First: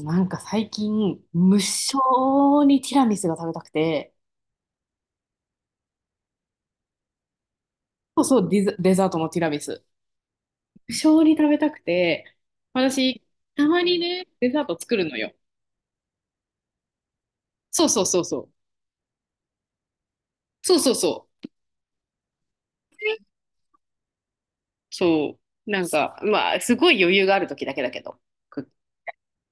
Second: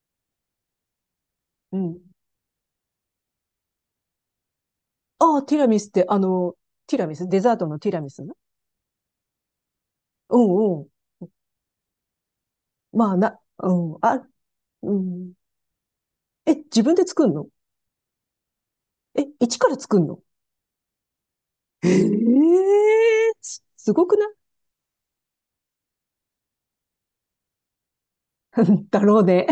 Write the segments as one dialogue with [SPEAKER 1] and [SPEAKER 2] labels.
[SPEAKER 1] なんか最近、無
[SPEAKER 2] う
[SPEAKER 1] 性
[SPEAKER 2] ん。
[SPEAKER 1] にティラミスが食べたくて、
[SPEAKER 2] ああ、ティラミスって、ティラミスデザートのティラミ
[SPEAKER 1] そ
[SPEAKER 2] ス
[SPEAKER 1] う
[SPEAKER 2] ね。
[SPEAKER 1] そう、デザートのティラミス。
[SPEAKER 2] うんうん。
[SPEAKER 1] 無性に食べたくて、
[SPEAKER 2] まあ、
[SPEAKER 1] 私、た
[SPEAKER 2] う
[SPEAKER 1] まに
[SPEAKER 2] ん。
[SPEAKER 1] ね、
[SPEAKER 2] あ、
[SPEAKER 1] デザート
[SPEAKER 2] う
[SPEAKER 1] 作るのよ。
[SPEAKER 2] ん。え、自分で作んの？
[SPEAKER 1] そうそうそうそう。
[SPEAKER 2] え、一から作んの？
[SPEAKER 1] そうそうそ
[SPEAKER 2] ええー、すごくない？
[SPEAKER 1] う。そう。なんか、まあ、すごい余裕がある時だけだけど。く
[SPEAKER 2] だろうね。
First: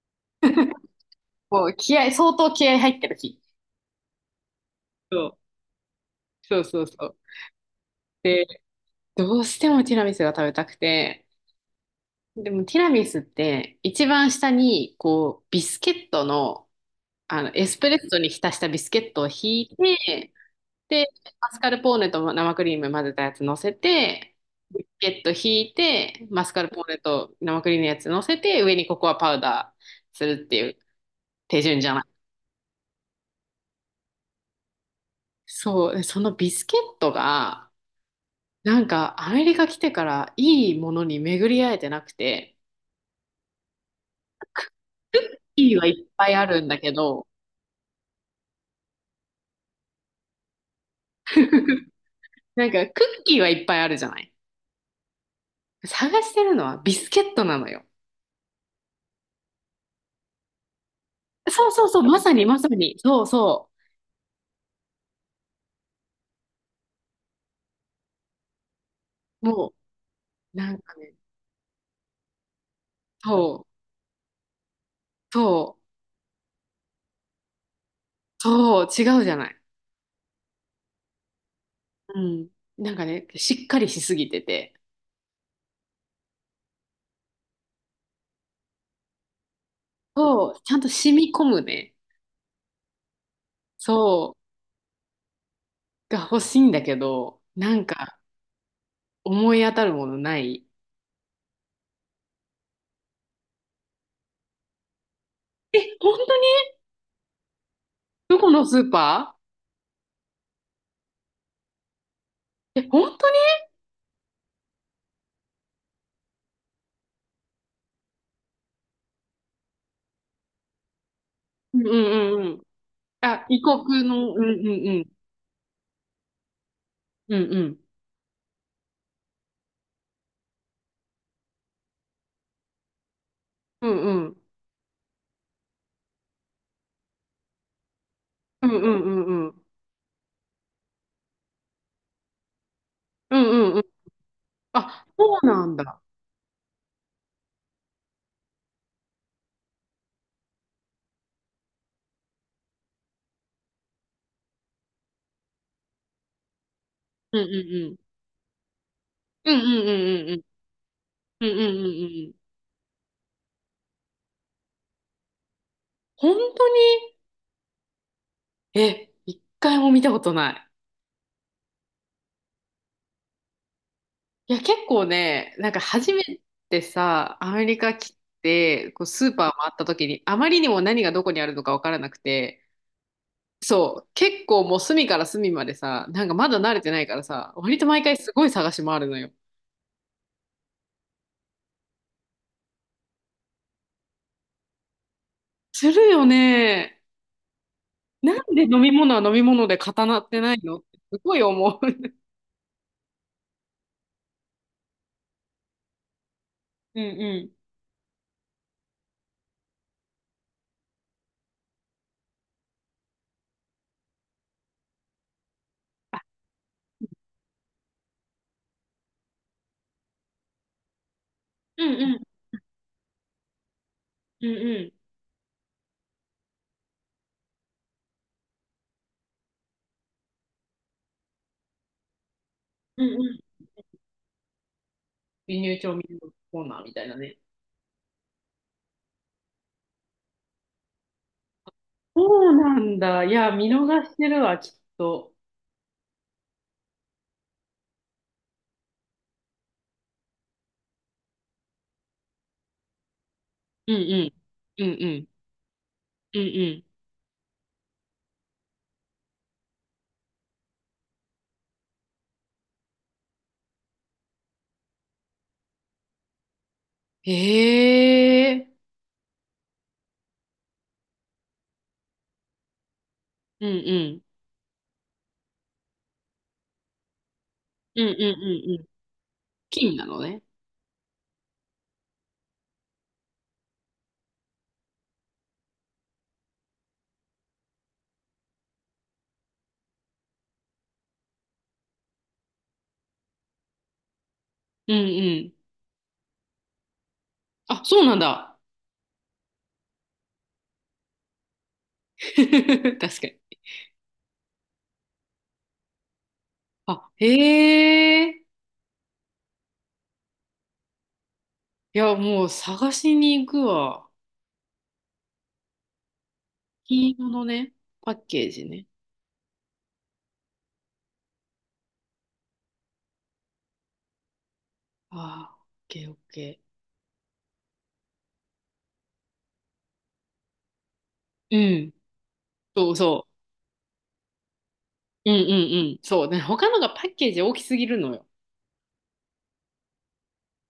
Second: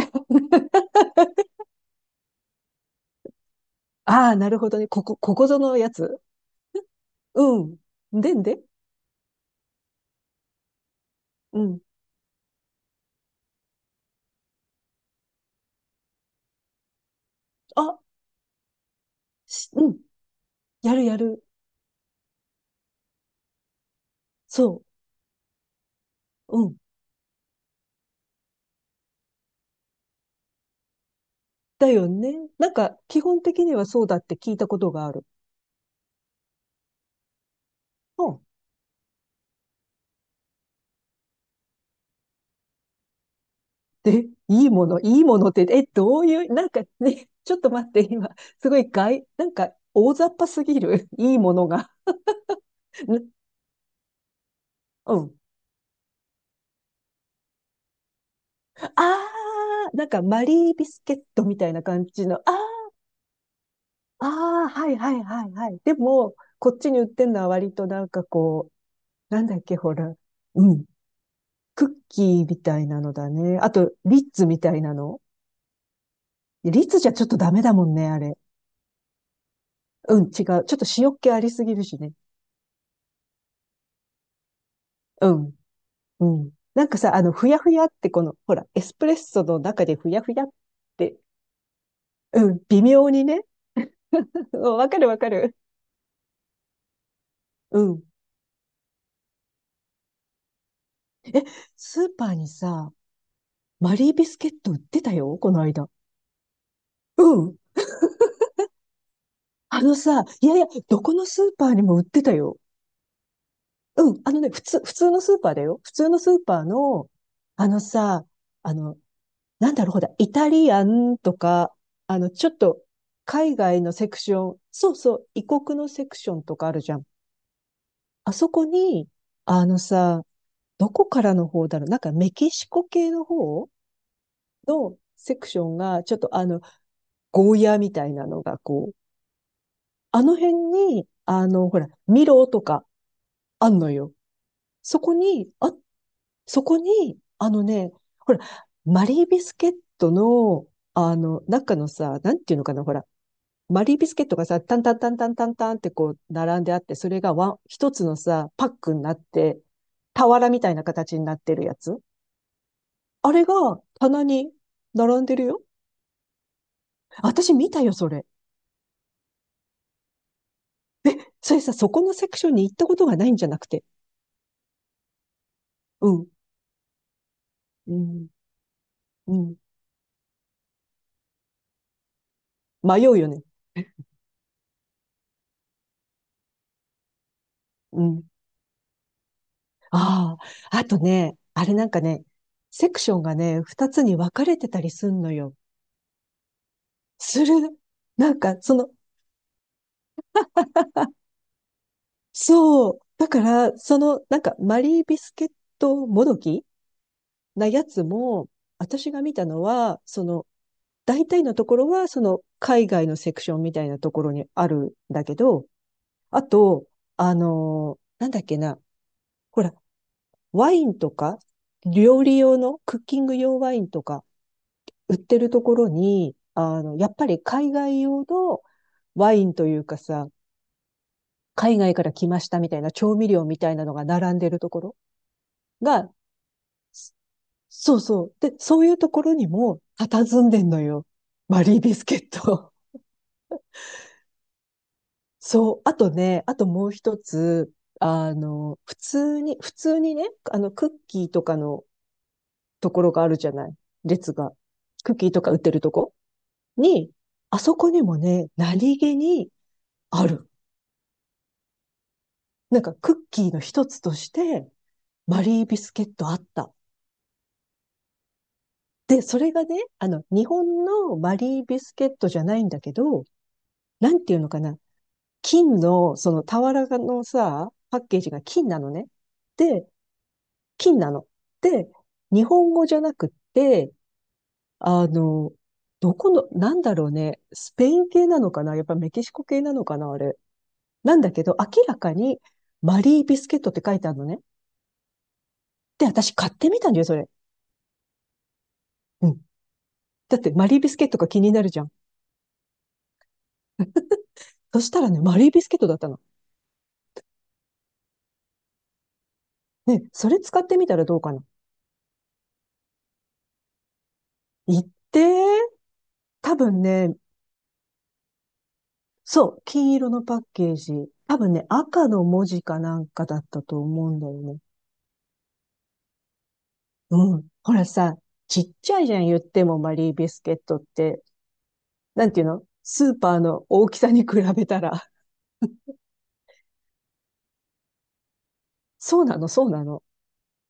[SPEAKER 1] こう、相当気合入ってる日。
[SPEAKER 2] ああ、なるほどね。
[SPEAKER 1] そ
[SPEAKER 2] こ
[SPEAKER 1] う、
[SPEAKER 2] こぞのやつ。
[SPEAKER 1] そうそうそう。
[SPEAKER 2] うん。でん
[SPEAKER 1] で、
[SPEAKER 2] で、
[SPEAKER 1] どうしてもティラミスが食べたくて、
[SPEAKER 2] うん。
[SPEAKER 1] でもティラミスって、一番下に、こう、ビスケットの、エスプレ
[SPEAKER 2] あ、
[SPEAKER 1] ッソに浸したビスケットをひい
[SPEAKER 2] うん。
[SPEAKER 1] て、
[SPEAKER 2] やる
[SPEAKER 1] で、
[SPEAKER 2] やる。
[SPEAKER 1] マスカルポーネと生クリーム混ぜたやつ乗せて、
[SPEAKER 2] そ
[SPEAKER 1] ビスケットひいて、マスカ
[SPEAKER 2] う。う
[SPEAKER 1] ル
[SPEAKER 2] ん。
[SPEAKER 1] ポーネと生クリームのやつ乗せて、上にココアパウダーするっていう手順じ
[SPEAKER 2] だ
[SPEAKER 1] ゃな
[SPEAKER 2] よ
[SPEAKER 1] い。
[SPEAKER 2] ね。なんか、基本的にはそうだって聞いたことがある。
[SPEAKER 1] そう、でそのビスケットが、
[SPEAKER 2] うん。
[SPEAKER 1] なんかアメリカ来てからいいものに巡り合えてなくて、
[SPEAKER 2] で、いいもの、いいものって、
[SPEAKER 1] いい
[SPEAKER 2] え、
[SPEAKER 1] はいっ
[SPEAKER 2] どう
[SPEAKER 1] ぱい
[SPEAKER 2] い
[SPEAKER 1] あ
[SPEAKER 2] う、
[SPEAKER 1] る
[SPEAKER 2] な
[SPEAKER 1] ん
[SPEAKER 2] ん
[SPEAKER 1] だ
[SPEAKER 2] か
[SPEAKER 1] けど、
[SPEAKER 2] ね、ちょっと待って、今、すごいなんか大雑把すぎる、いいものが。
[SPEAKER 1] なんかクッキー
[SPEAKER 2] ん
[SPEAKER 1] はいっぱいあるじゃない。
[SPEAKER 2] うん。
[SPEAKER 1] 探してるのはビスケットなのよ。
[SPEAKER 2] あー、なんかマリービスケットみ
[SPEAKER 1] そ
[SPEAKER 2] た
[SPEAKER 1] う
[SPEAKER 2] いな
[SPEAKER 1] そうそう、
[SPEAKER 2] 感
[SPEAKER 1] ま
[SPEAKER 2] じ
[SPEAKER 1] さ
[SPEAKER 2] の、あ
[SPEAKER 1] にまさに。そうそ
[SPEAKER 2] あー、はいはいはいはい。でも、こっちに売ってんのは割となんかこう、な
[SPEAKER 1] う。
[SPEAKER 2] んだっ
[SPEAKER 1] も
[SPEAKER 2] け、ほら、
[SPEAKER 1] う、な
[SPEAKER 2] う
[SPEAKER 1] ん
[SPEAKER 2] ん、
[SPEAKER 1] かね、
[SPEAKER 2] クッキーみたいなのだね。
[SPEAKER 1] そう、
[SPEAKER 2] あと、リッツみたいなの。
[SPEAKER 1] そう、
[SPEAKER 2] リッツじゃちょっとダメだもんね、あれ。
[SPEAKER 1] そう、違うじゃない。
[SPEAKER 2] うん、違う。ちょっと塩っ気ありすぎるしね。
[SPEAKER 1] うん。なんかね、しっかりしすぎてて、
[SPEAKER 2] うん。うん。なんかさ、ふやふやってこの、ほら、エスプレッソの中でふやふやっ
[SPEAKER 1] そう、ちゃんと染
[SPEAKER 2] て、
[SPEAKER 1] み込むね、
[SPEAKER 2] うん、微妙にね。
[SPEAKER 1] そ
[SPEAKER 2] うん、わかるわかる。
[SPEAKER 1] う、が欲しいんだけど、な
[SPEAKER 2] う
[SPEAKER 1] ん
[SPEAKER 2] ん。
[SPEAKER 1] か思い当たるものない。
[SPEAKER 2] スーパーにさ、マリービスケット売ってたよ、この
[SPEAKER 1] え、
[SPEAKER 2] 間。
[SPEAKER 1] 本当に？
[SPEAKER 2] うん。
[SPEAKER 1] どこのスーパ
[SPEAKER 2] あのさ、いやいや、どこのスーパーにも売ってたよ。
[SPEAKER 1] ー？え、本当に？
[SPEAKER 2] うん。あのね、普通のスーパーだよ。普通のスーパーの、あのさ、あの、なんだろう、ほら、イタリアンとか、
[SPEAKER 1] うんうんう
[SPEAKER 2] ちょ
[SPEAKER 1] んう
[SPEAKER 2] っ
[SPEAKER 1] ん。
[SPEAKER 2] と、
[SPEAKER 1] あ、
[SPEAKER 2] 海
[SPEAKER 1] 異
[SPEAKER 2] 外の
[SPEAKER 1] 国
[SPEAKER 2] セク
[SPEAKER 1] の、
[SPEAKER 2] シ
[SPEAKER 1] うんう
[SPEAKER 2] ョン、
[SPEAKER 1] ん
[SPEAKER 2] そう
[SPEAKER 1] うん。
[SPEAKER 2] そう、異国のセクションとかあるじゃん。
[SPEAKER 1] うんうん。
[SPEAKER 2] あそこに、あのさ、どこからの方だろう、なんかメキシコ系の方
[SPEAKER 1] うんうん。
[SPEAKER 2] のセクションが、ちょっとゴーヤーみたいなのが
[SPEAKER 1] うんう
[SPEAKER 2] こう、
[SPEAKER 1] んうんうん。
[SPEAKER 2] あの辺に、ほら、ミロとか
[SPEAKER 1] うん
[SPEAKER 2] あ
[SPEAKER 1] うん
[SPEAKER 2] ん
[SPEAKER 1] うん。
[SPEAKER 2] のよ。そ
[SPEAKER 1] あ、
[SPEAKER 2] こ
[SPEAKER 1] そう
[SPEAKER 2] に、
[SPEAKER 1] な
[SPEAKER 2] あ、
[SPEAKER 1] んだ。
[SPEAKER 2] そこに、あのね、ほら、マリービスケットの、あの、中のさ、なんていうのかな、ほら、マリービスケットがさ、タンタンタンタンタンタンってこう、並んであって、それが
[SPEAKER 1] うんうんう
[SPEAKER 2] 一
[SPEAKER 1] ん。
[SPEAKER 2] つのさ、パックになっ
[SPEAKER 1] う
[SPEAKER 2] て、
[SPEAKER 1] んうんうんうん
[SPEAKER 2] 俵みたいな形になっ
[SPEAKER 1] うんう
[SPEAKER 2] てるや
[SPEAKER 1] んう
[SPEAKER 2] つ。
[SPEAKER 1] んうん。
[SPEAKER 2] あれが棚に並んでるよ。
[SPEAKER 1] 本当に？
[SPEAKER 2] 私見たよ、それ。
[SPEAKER 1] え、一回も見たことない。
[SPEAKER 2] それさ、そこのセクションに行ったことがないんじゃなくて。
[SPEAKER 1] いや、結構ね、なんか
[SPEAKER 2] う
[SPEAKER 1] 初め
[SPEAKER 2] ん。
[SPEAKER 1] てさ、アメリカ
[SPEAKER 2] う
[SPEAKER 1] 来
[SPEAKER 2] ん。
[SPEAKER 1] て、こうスー
[SPEAKER 2] う
[SPEAKER 1] パー
[SPEAKER 2] ん。
[SPEAKER 1] 回った時に、あまりにも何がどこにあるのかわからなくて、
[SPEAKER 2] 迷うよね。
[SPEAKER 1] そう、結構もう隅から隅までさ、なんかまだ慣れてないからさ、割と
[SPEAKER 2] う
[SPEAKER 1] 毎回
[SPEAKER 2] ん。
[SPEAKER 1] すごい探し回るのよ。
[SPEAKER 2] ああ。あとね、あれなんかね、セクションがね、二つに分かれてたりすんのよ。
[SPEAKER 1] するよね。
[SPEAKER 2] する。な
[SPEAKER 1] な
[SPEAKER 2] ん
[SPEAKER 1] ん
[SPEAKER 2] か、
[SPEAKER 1] で
[SPEAKER 2] そ
[SPEAKER 1] 飲
[SPEAKER 2] の、
[SPEAKER 1] み物は飲み物で固まってないのってすごい思う。
[SPEAKER 2] そう。だから、その、なんか、マリービスケットもどき
[SPEAKER 1] うんうん。
[SPEAKER 2] なやつも、私が見たのは、その、大体のところは、その、海外のセクションみたいなところにあるんだけど、あと、あのー、なんだっけな、ほら、ワインとか、
[SPEAKER 1] うんうん。
[SPEAKER 2] 料理用の、クッキング用ワインとか、
[SPEAKER 1] うんうん。
[SPEAKER 2] 売ってるところに、あの、やっぱり海外用のワインというかさ、海外から来ましたみたいな
[SPEAKER 1] うん
[SPEAKER 2] 調味
[SPEAKER 1] うん。
[SPEAKER 2] 料みたいなのが並んでるところ
[SPEAKER 1] 輸入調味
[SPEAKER 2] が、
[SPEAKER 1] 料コーナーみたいなね。
[SPEAKER 2] そうそう。で、そういうところにも、佇んでんのよ。マリービスケッ
[SPEAKER 1] そう
[SPEAKER 2] ト。
[SPEAKER 1] なんだ。いや、見逃してるわ、きっと。
[SPEAKER 2] そう。あとね、あともう一つ、普通にね、クッキーとかのところがあるじゃない。
[SPEAKER 1] うんうん。
[SPEAKER 2] 列が。
[SPEAKER 1] うんう
[SPEAKER 2] クッキ
[SPEAKER 1] ん。
[SPEAKER 2] ーとか売ってるとこ
[SPEAKER 1] うんうん。
[SPEAKER 2] に、あそこにもね、何気にある。なんかクッキーの一つとして、マリービスケットあった。
[SPEAKER 1] へえ。
[SPEAKER 2] で、それがね、あの、日本のマリービスケットじゃないんだけど、
[SPEAKER 1] うんう
[SPEAKER 2] な
[SPEAKER 1] ん。
[SPEAKER 2] んていうのかな。金の、その俵のさ、パッ
[SPEAKER 1] うんうん
[SPEAKER 2] ケージが
[SPEAKER 1] う
[SPEAKER 2] 金
[SPEAKER 1] ん
[SPEAKER 2] な
[SPEAKER 1] うん。
[SPEAKER 2] のね。で、
[SPEAKER 1] 金なのね。
[SPEAKER 2] 金なの。で、日本語じゃなくて、あの、どこの、なんだろうね、スペイン系なのかな、やっぱメキシコ系なのかな、あれ。なんだけど、明らかにマリービスケットって書いてあるのね。
[SPEAKER 1] うんうん。
[SPEAKER 2] で、私買ってみたんだよ、それ。
[SPEAKER 1] あ、そうなんだ。
[SPEAKER 2] うん。だってマリービスケットが気になるじゃん。
[SPEAKER 1] 確かに。
[SPEAKER 2] そしたらね、マリービスケットだったの。
[SPEAKER 1] あ、へえ。
[SPEAKER 2] ね、それ使ってみたらどうかな。
[SPEAKER 1] いや、もう探しに行くわ。
[SPEAKER 2] 言ってー、多分
[SPEAKER 1] 金
[SPEAKER 2] ね、
[SPEAKER 1] 色のね、パッケージね。
[SPEAKER 2] そう、金色のパッケージ。多分ね、赤の文字かなんかだったと思うんだよね。
[SPEAKER 1] ああ、オッケーオッケ
[SPEAKER 2] うん。ほらさ、ちっちゃいじゃん、言ってもマリービスケットって。
[SPEAKER 1] ー。うん。
[SPEAKER 2] なんていうの、
[SPEAKER 1] そう
[SPEAKER 2] スー
[SPEAKER 1] そ
[SPEAKER 2] パーの大きさに比べたら。
[SPEAKER 1] う。うんうんうん。そう。で、他のがパッケージ大きすぎるのよ。
[SPEAKER 2] そうなの、そうなの。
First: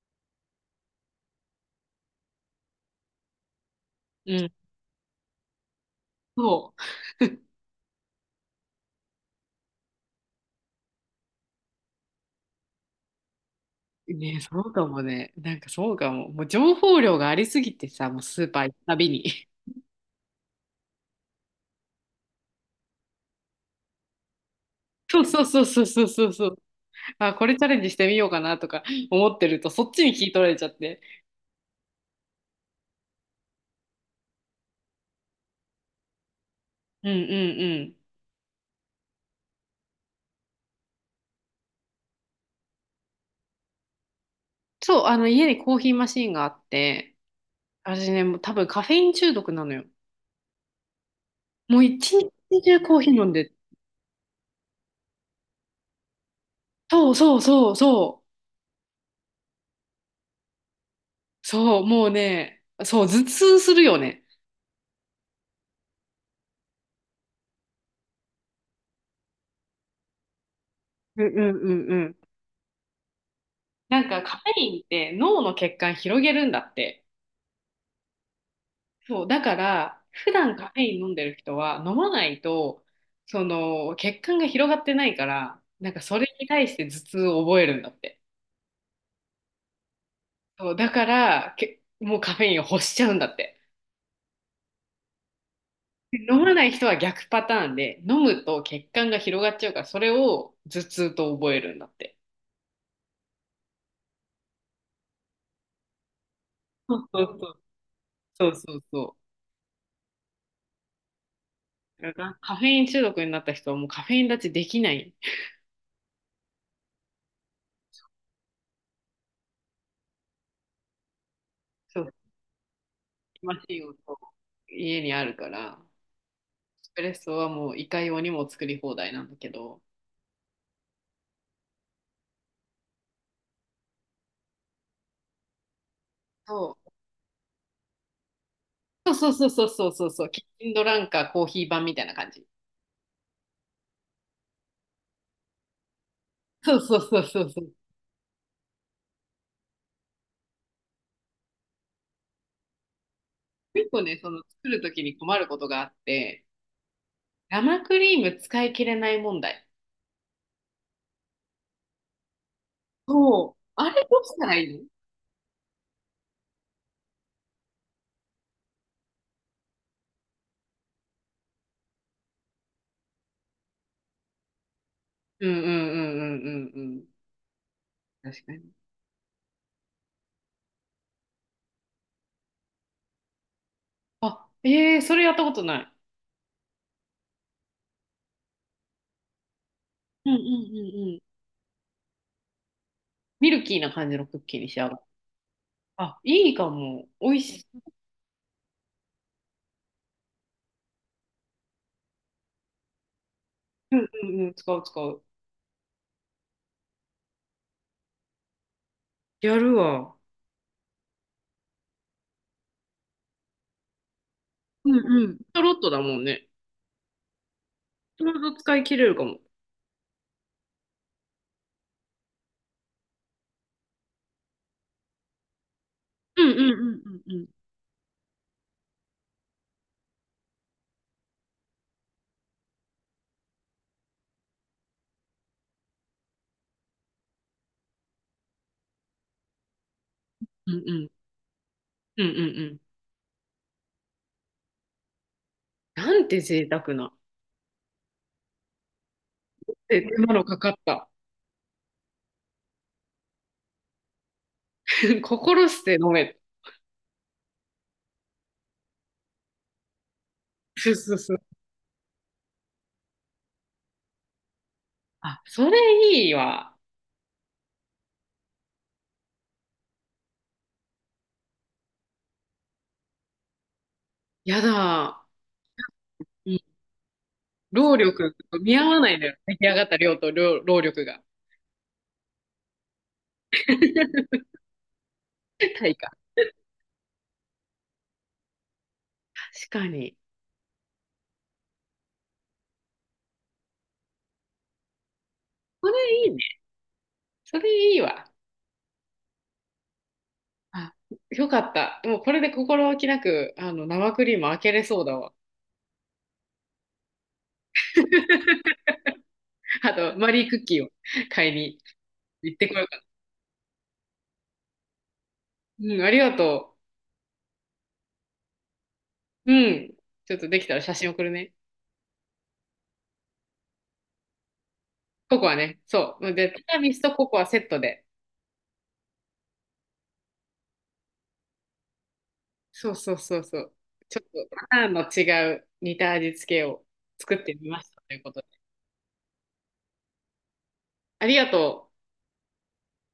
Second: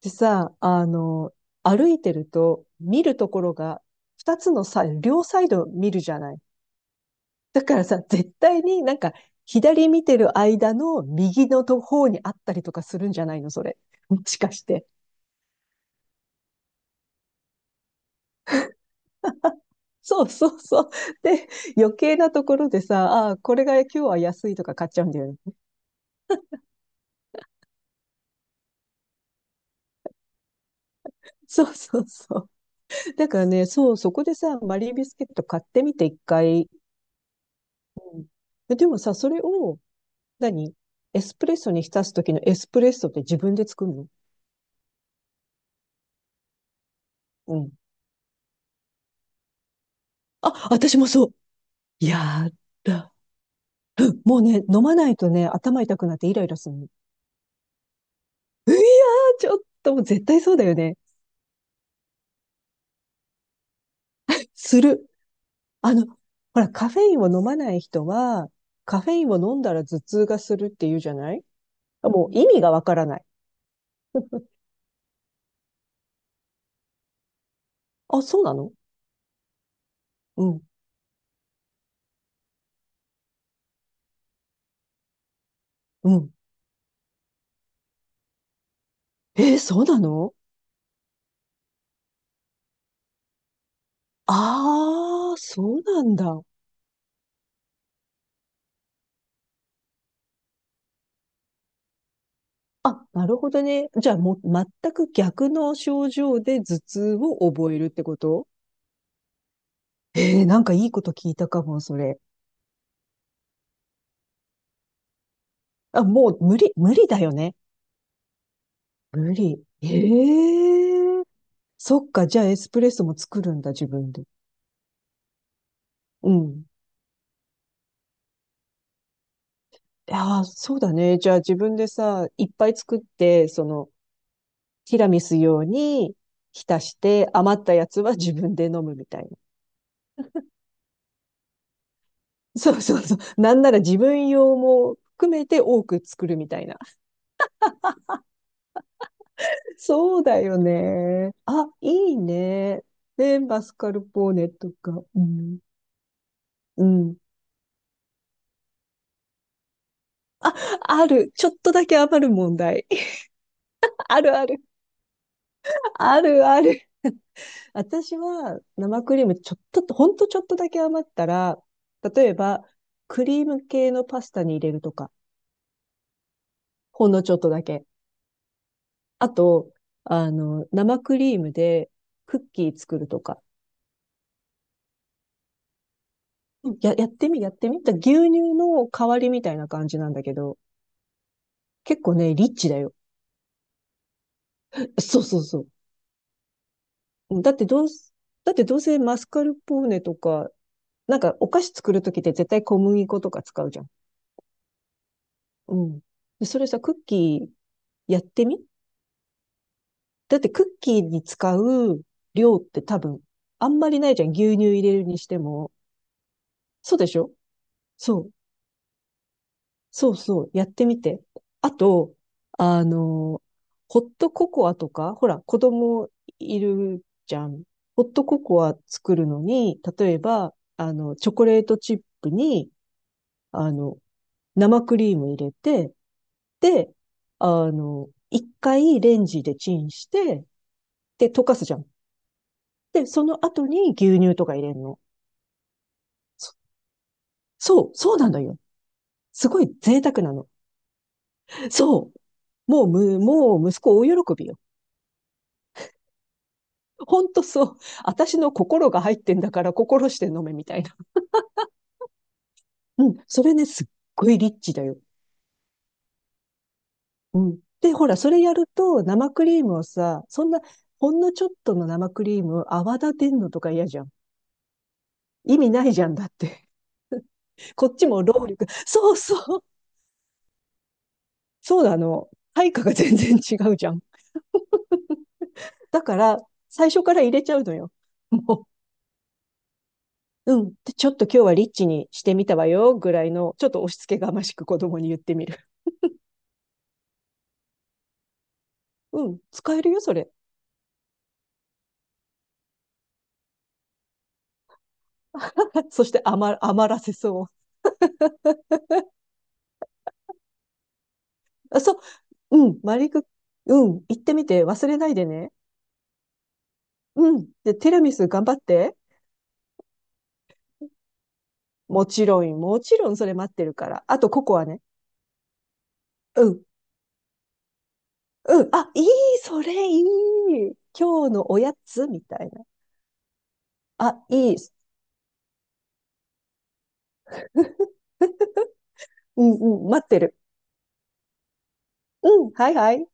[SPEAKER 2] でさ、あの、歩いてると見るところが
[SPEAKER 1] う
[SPEAKER 2] 二つ
[SPEAKER 1] ん。
[SPEAKER 2] のさ、両サイド見るじゃない。
[SPEAKER 1] そう。
[SPEAKER 2] だからさ、絶対になんか左見てる間の右のと方にあったりとかするんじゃないの、それ。もし
[SPEAKER 1] ね、
[SPEAKER 2] か
[SPEAKER 1] そ
[SPEAKER 2] し
[SPEAKER 1] うか
[SPEAKER 2] て。
[SPEAKER 1] もね。なんかそうかも。もう情報量がありすぎてさ、もうスーパー行くたびに。
[SPEAKER 2] そうそうそう。で、余計なところでさ、ああ、これが今日は安いとか買っちゃうん
[SPEAKER 1] そ
[SPEAKER 2] だ
[SPEAKER 1] う
[SPEAKER 2] よ
[SPEAKER 1] そう
[SPEAKER 2] ね。
[SPEAKER 1] そうそうそうそうそう。あ、これチャレンジしてみようかなとか思ってると、そっちに聞い取られちゃって。
[SPEAKER 2] そうそうそう。だからね、そう、そこでさ、マリービスケット買ってみて一回。
[SPEAKER 1] うんうんうん。
[SPEAKER 2] で、でもさ、それを、何、エスプレッソに浸す時のエスプレッソって自分で作るの？
[SPEAKER 1] そう、あの家にコーヒーマシーンがあって、
[SPEAKER 2] うん。
[SPEAKER 1] 私ね、もう多分カフェイン中毒なのよ。
[SPEAKER 2] あ、私もそう。
[SPEAKER 1] もう一
[SPEAKER 2] や
[SPEAKER 1] 日中コーヒ
[SPEAKER 2] だ。
[SPEAKER 1] ー飲んで、
[SPEAKER 2] うん、もうね、飲まないとね、頭痛くなってイライラするの。
[SPEAKER 1] そうそうそうそ
[SPEAKER 2] いやー、ちょっと、もう絶対そうだよね。
[SPEAKER 1] う、そう、もうね、そう、頭痛するよね。
[SPEAKER 2] する。あの、ほら、カフェインを飲まない人は、カフェインを飲んだら頭痛がするって言うじゃ
[SPEAKER 1] うん
[SPEAKER 2] ない。
[SPEAKER 1] うんうんうん。
[SPEAKER 2] もう意味がわからない。
[SPEAKER 1] なんかカフ ェインって脳の血管広げるんだって。
[SPEAKER 2] あ、そうなの？
[SPEAKER 1] そう、だから、普
[SPEAKER 2] う
[SPEAKER 1] 段
[SPEAKER 2] ん。
[SPEAKER 1] カフェイン飲んでる人は、飲まないと、その、血管が広がってないから、なんか
[SPEAKER 2] う
[SPEAKER 1] それ
[SPEAKER 2] ん。
[SPEAKER 1] に対して頭痛を覚えるんだって。
[SPEAKER 2] えー、そうなの？
[SPEAKER 1] そう、だから、もうカフェインを欲しちゃうんだって。
[SPEAKER 2] ああ、そうなん
[SPEAKER 1] で飲
[SPEAKER 2] だ。
[SPEAKER 1] まない人は逆パターンで、飲むと血管が広がっちゃうから、それを頭痛と覚えるんだって。
[SPEAKER 2] あ、なるほどね。じゃあもう全く逆の症状で頭
[SPEAKER 1] そう
[SPEAKER 2] 痛
[SPEAKER 1] そ
[SPEAKER 2] を
[SPEAKER 1] うそう。
[SPEAKER 2] 覚えるってこと？
[SPEAKER 1] そうそうそ
[SPEAKER 2] ええー、なんかいいこと聞いたかも、そ
[SPEAKER 1] う。だ
[SPEAKER 2] れ。
[SPEAKER 1] からカフェイン中毒になった人はもうカフェイン立ちできない。
[SPEAKER 2] あ、もう無理、無理だよね。無理。ええ、そ
[SPEAKER 1] そ
[SPEAKER 2] っ
[SPEAKER 1] う、
[SPEAKER 2] か、じゃあエスプレッソも作
[SPEAKER 1] マ
[SPEAKER 2] るんだ、
[SPEAKER 1] シ
[SPEAKER 2] 自
[SPEAKER 1] ンを
[SPEAKER 2] 分
[SPEAKER 1] そう
[SPEAKER 2] で。
[SPEAKER 1] 家にあるから。
[SPEAKER 2] うん。
[SPEAKER 1] スプレッソはもういかようにも作り放題なんだけど、
[SPEAKER 2] ああ、そうだね。じゃあ自分でさ、いっぱい作って、その、ティラミス用に浸
[SPEAKER 1] そ
[SPEAKER 2] して、余ったやつは自分で飲むみ
[SPEAKER 1] う
[SPEAKER 2] たい
[SPEAKER 1] そう
[SPEAKER 2] な。
[SPEAKER 1] そうそうそうそうそう、キッチンドランカーコーヒー版みたいな感じ。
[SPEAKER 2] そうそうそう。なんなら自分用も含めて多く作るみたい
[SPEAKER 1] そ
[SPEAKER 2] な。
[SPEAKER 1] うそうそうそうそう。
[SPEAKER 2] そうだよね。あ、いいね。で、マス
[SPEAKER 1] 結
[SPEAKER 2] カ
[SPEAKER 1] 構
[SPEAKER 2] ル
[SPEAKER 1] ね、
[SPEAKER 2] ポ
[SPEAKER 1] そ
[SPEAKER 2] ー
[SPEAKER 1] の
[SPEAKER 2] ネ
[SPEAKER 1] 作
[SPEAKER 2] と
[SPEAKER 1] ると
[SPEAKER 2] か。
[SPEAKER 1] きに
[SPEAKER 2] う
[SPEAKER 1] 困るこ
[SPEAKER 2] ん。
[SPEAKER 1] とがあって、
[SPEAKER 2] うん。
[SPEAKER 1] 生クリーム使い切れない問題。
[SPEAKER 2] あ、ある。ちょっとだけ余る問題。
[SPEAKER 1] そう。あれど
[SPEAKER 2] あ
[SPEAKER 1] うし
[SPEAKER 2] る
[SPEAKER 1] た
[SPEAKER 2] あ
[SPEAKER 1] ら
[SPEAKER 2] る。
[SPEAKER 1] いいの？
[SPEAKER 2] あるある。私は生クリームちょっと、ほんとちょっとだけ余ったら、例えば、クリーム系のパスタに入れるとか。
[SPEAKER 1] うんうんうんうんうんうん。
[SPEAKER 2] ほんのちょっとだけ。
[SPEAKER 1] 確かに。
[SPEAKER 2] あと、生クリームでクッキー作るとか。
[SPEAKER 1] あ、ええーそれやったことない。
[SPEAKER 2] やってみ。だ、牛乳の代わりみたいな感じなんだ
[SPEAKER 1] うん
[SPEAKER 2] け
[SPEAKER 1] うん
[SPEAKER 2] ど、
[SPEAKER 1] うんうん。
[SPEAKER 2] 結構ね、リッチだよ。
[SPEAKER 1] ミルキーな感じのクッキーに仕上がる。
[SPEAKER 2] そうそうそ
[SPEAKER 1] あ、いいかも。美味
[SPEAKER 2] う。
[SPEAKER 1] しい。
[SPEAKER 2] だってどうせマスカルポーネとか、なんかお菓子作るときって絶対小麦粉とか使うじゃん。
[SPEAKER 1] うんうんうん。使う使う。
[SPEAKER 2] うん。で、それさ、クッキーやってみ。
[SPEAKER 1] やるわ。
[SPEAKER 2] だってクッキーに使う量って多分、あんまりないじゃん。牛乳入
[SPEAKER 1] う
[SPEAKER 2] れるに
[SPEAKER 1] ん
[SPEAKER 2] し
[SPEAKER 1] うん。
[SPEAKER 2] て
[SPEAKER 1] ちょ
[SPEAKER 2] も。
[SPEAKER 1] ろっとだもんね。
[SPEAKER 2] そうでしょ？そ
[SPEAKER 1] ちょ
[SPEAKER 2] う。
[SPEAKER 1] うど使い切れるかも。
[SPEAKER 2] そうそう、やってみて。あと、あの、ホットココアとか、ほら、子供
[SPEAKER 1] うんうん
[SPEAKER 2] い
[SPEAKER 1] うん
[SPEAKER 2] る
[SPEAKER 1] うん
[SPEAKER 2] じ
[SPEAKER 1] う
[SPEAKER 2] ゃ
[SPEAKER 1] ん。
[SPEAKER 2] ん。ホットココア作るのに、例えば、あの、チョコレートチップに、あの、生クリーム入れて、で、あの、一回レンジでチンして、
[SPEAKER 1] うんうん。
[SPEAKER 2] で、溶かすじゃん。
[SPEAKER 1] うんうんうん。
[SPEAKER 2] で、その後に牛乳とか入れるの。
[SPEAKER 1] なんて
[SPEAKER 2] そ
[SPEAKER 1] 贅沢な。
[SPEAKER 2] そう、そうなんだよ。すごい贅
[SPEAKER 1] で、手
[SPEAKER 2] 沢な
[SPEAKER 1] 間の
[SPEAKER 2] の。
[SPEAKER 1] かかった。
[SPEAKER 2] そう。もう息子大喜びよ。
[SPEAKER 1] 心して飲め。
[SPEAKER 2] ほんとそう。私の心が入ってんだから心して飲めみた
[SPEAKER 1] そ
[SPEAKER 2] い
[SPEAKER 1] そ
[SPEAKER 2] な。
[SPEAKER 1] うそうそう。
[SPEAKER 2] うん。それね、すっごいリッチだよ。
[SPEAKER 1] あ、それいいわ。
[SPEAKER 2] うん。で、ほら、それやると生クリームをさ、そんな、ほんのちょっとの生クリームを泡立てんのとか嫌じゃん。
[SPEAKER 1] やだ。
[SPEAKER 2] 意味ないじゃん、だっ
[SPEAKER 1] うん。
[SPEAKER 2] て。こっ
[SPEAKER 1] 労
[SPEAKER 2] ちも
[SPEAKER 1] 力
[SPEAKER 2] 労
[SPEAKER 1] と
[SPEAKER 2] 力。
[SPEAKER 1] 見合わな
[SPEAKER 2] そう
[SPEAKER 1] いんだ
[SPEAKER 2] そ
[SPEAKER 1] よ。出来
[SPEAKER 2] う。
[SPEAKER 1] 上がった量と量労力が。
[SPEAKER 2] そうだ、あの。配下が全然違うじゃん。
[SPEAKER 1] 対
[SPEAKER 2] だ
[SPEAKER 1] 価。
[SPEAKER 2] から、最初から入れちゃうのよ。も
[SPEAKER 1] 確かに。
[SPEAKER 2] う、うん。で、ちょっと今日はリッチにしてみたわよ、ぐらいの、ちょっと押し付けがましく子供に言ってみる。
[SPEAKER 1] それいいね。それいいわ。
[SPEAKER 2] うん。使えるよ、それ。
[SPEAKER 1] あ、よかった。もうこれで心置きなく、生クリーム開けれそうだわ。
[SPEAKER 2] そして余らせそう。
[SPEAKER 1] あと、マリークッキーを買いに。
[SPEAKER 2] あ、そ
[SPEAKER 1] 行
[SPEAKER 2] う、
[SPEAKER 1] って
[SPEAKER 2] う
[SPEAKER 1] こ
[SPEAKER 2] ん、
[SPEAKER 1] よう
[SPEAKER 2] マ
[SPEAKER 1] か
[SPEAKER 2] リク、うん、行ってみて忘れないでね。
[SPEAKER 1] な。うん、ありがと
[SPEAKER 2] うん。で、ティラミス頑張って。
[SPEAKER 1] う。うん。ちょっとできたら写真送るね。
[SPEAKER 2] もちろん、もちろんそれ待ってるから。あと、ココアね。
[SPEAKER 1] ココアね。そう。
[SPEAKER 2] う
[SPEAKER 1] で、テ
[SPEAKER 2] ん、
[SPEAKER 1] ィラミスとココアセットで。
[SPEAKER 2] うん。あ、いい、それいい。今日のおやつみたいな。
[SPEAKER 1] そうそうそうそう。ちょ
[SPEAKER 2] あ、
[SPEAKER 1] っ
[SPEAKER 2] い
[SPEAKER 1] と
[SPEAKER 2] い。
[SPEAKER 1] パターンの違う似た味付けを作ってみましたということで。
[SPEAKER 2] うん、うん、待ってる。
[SPEAKER 1] ありがとう。
[SPEAKER 2] うん、はいはい。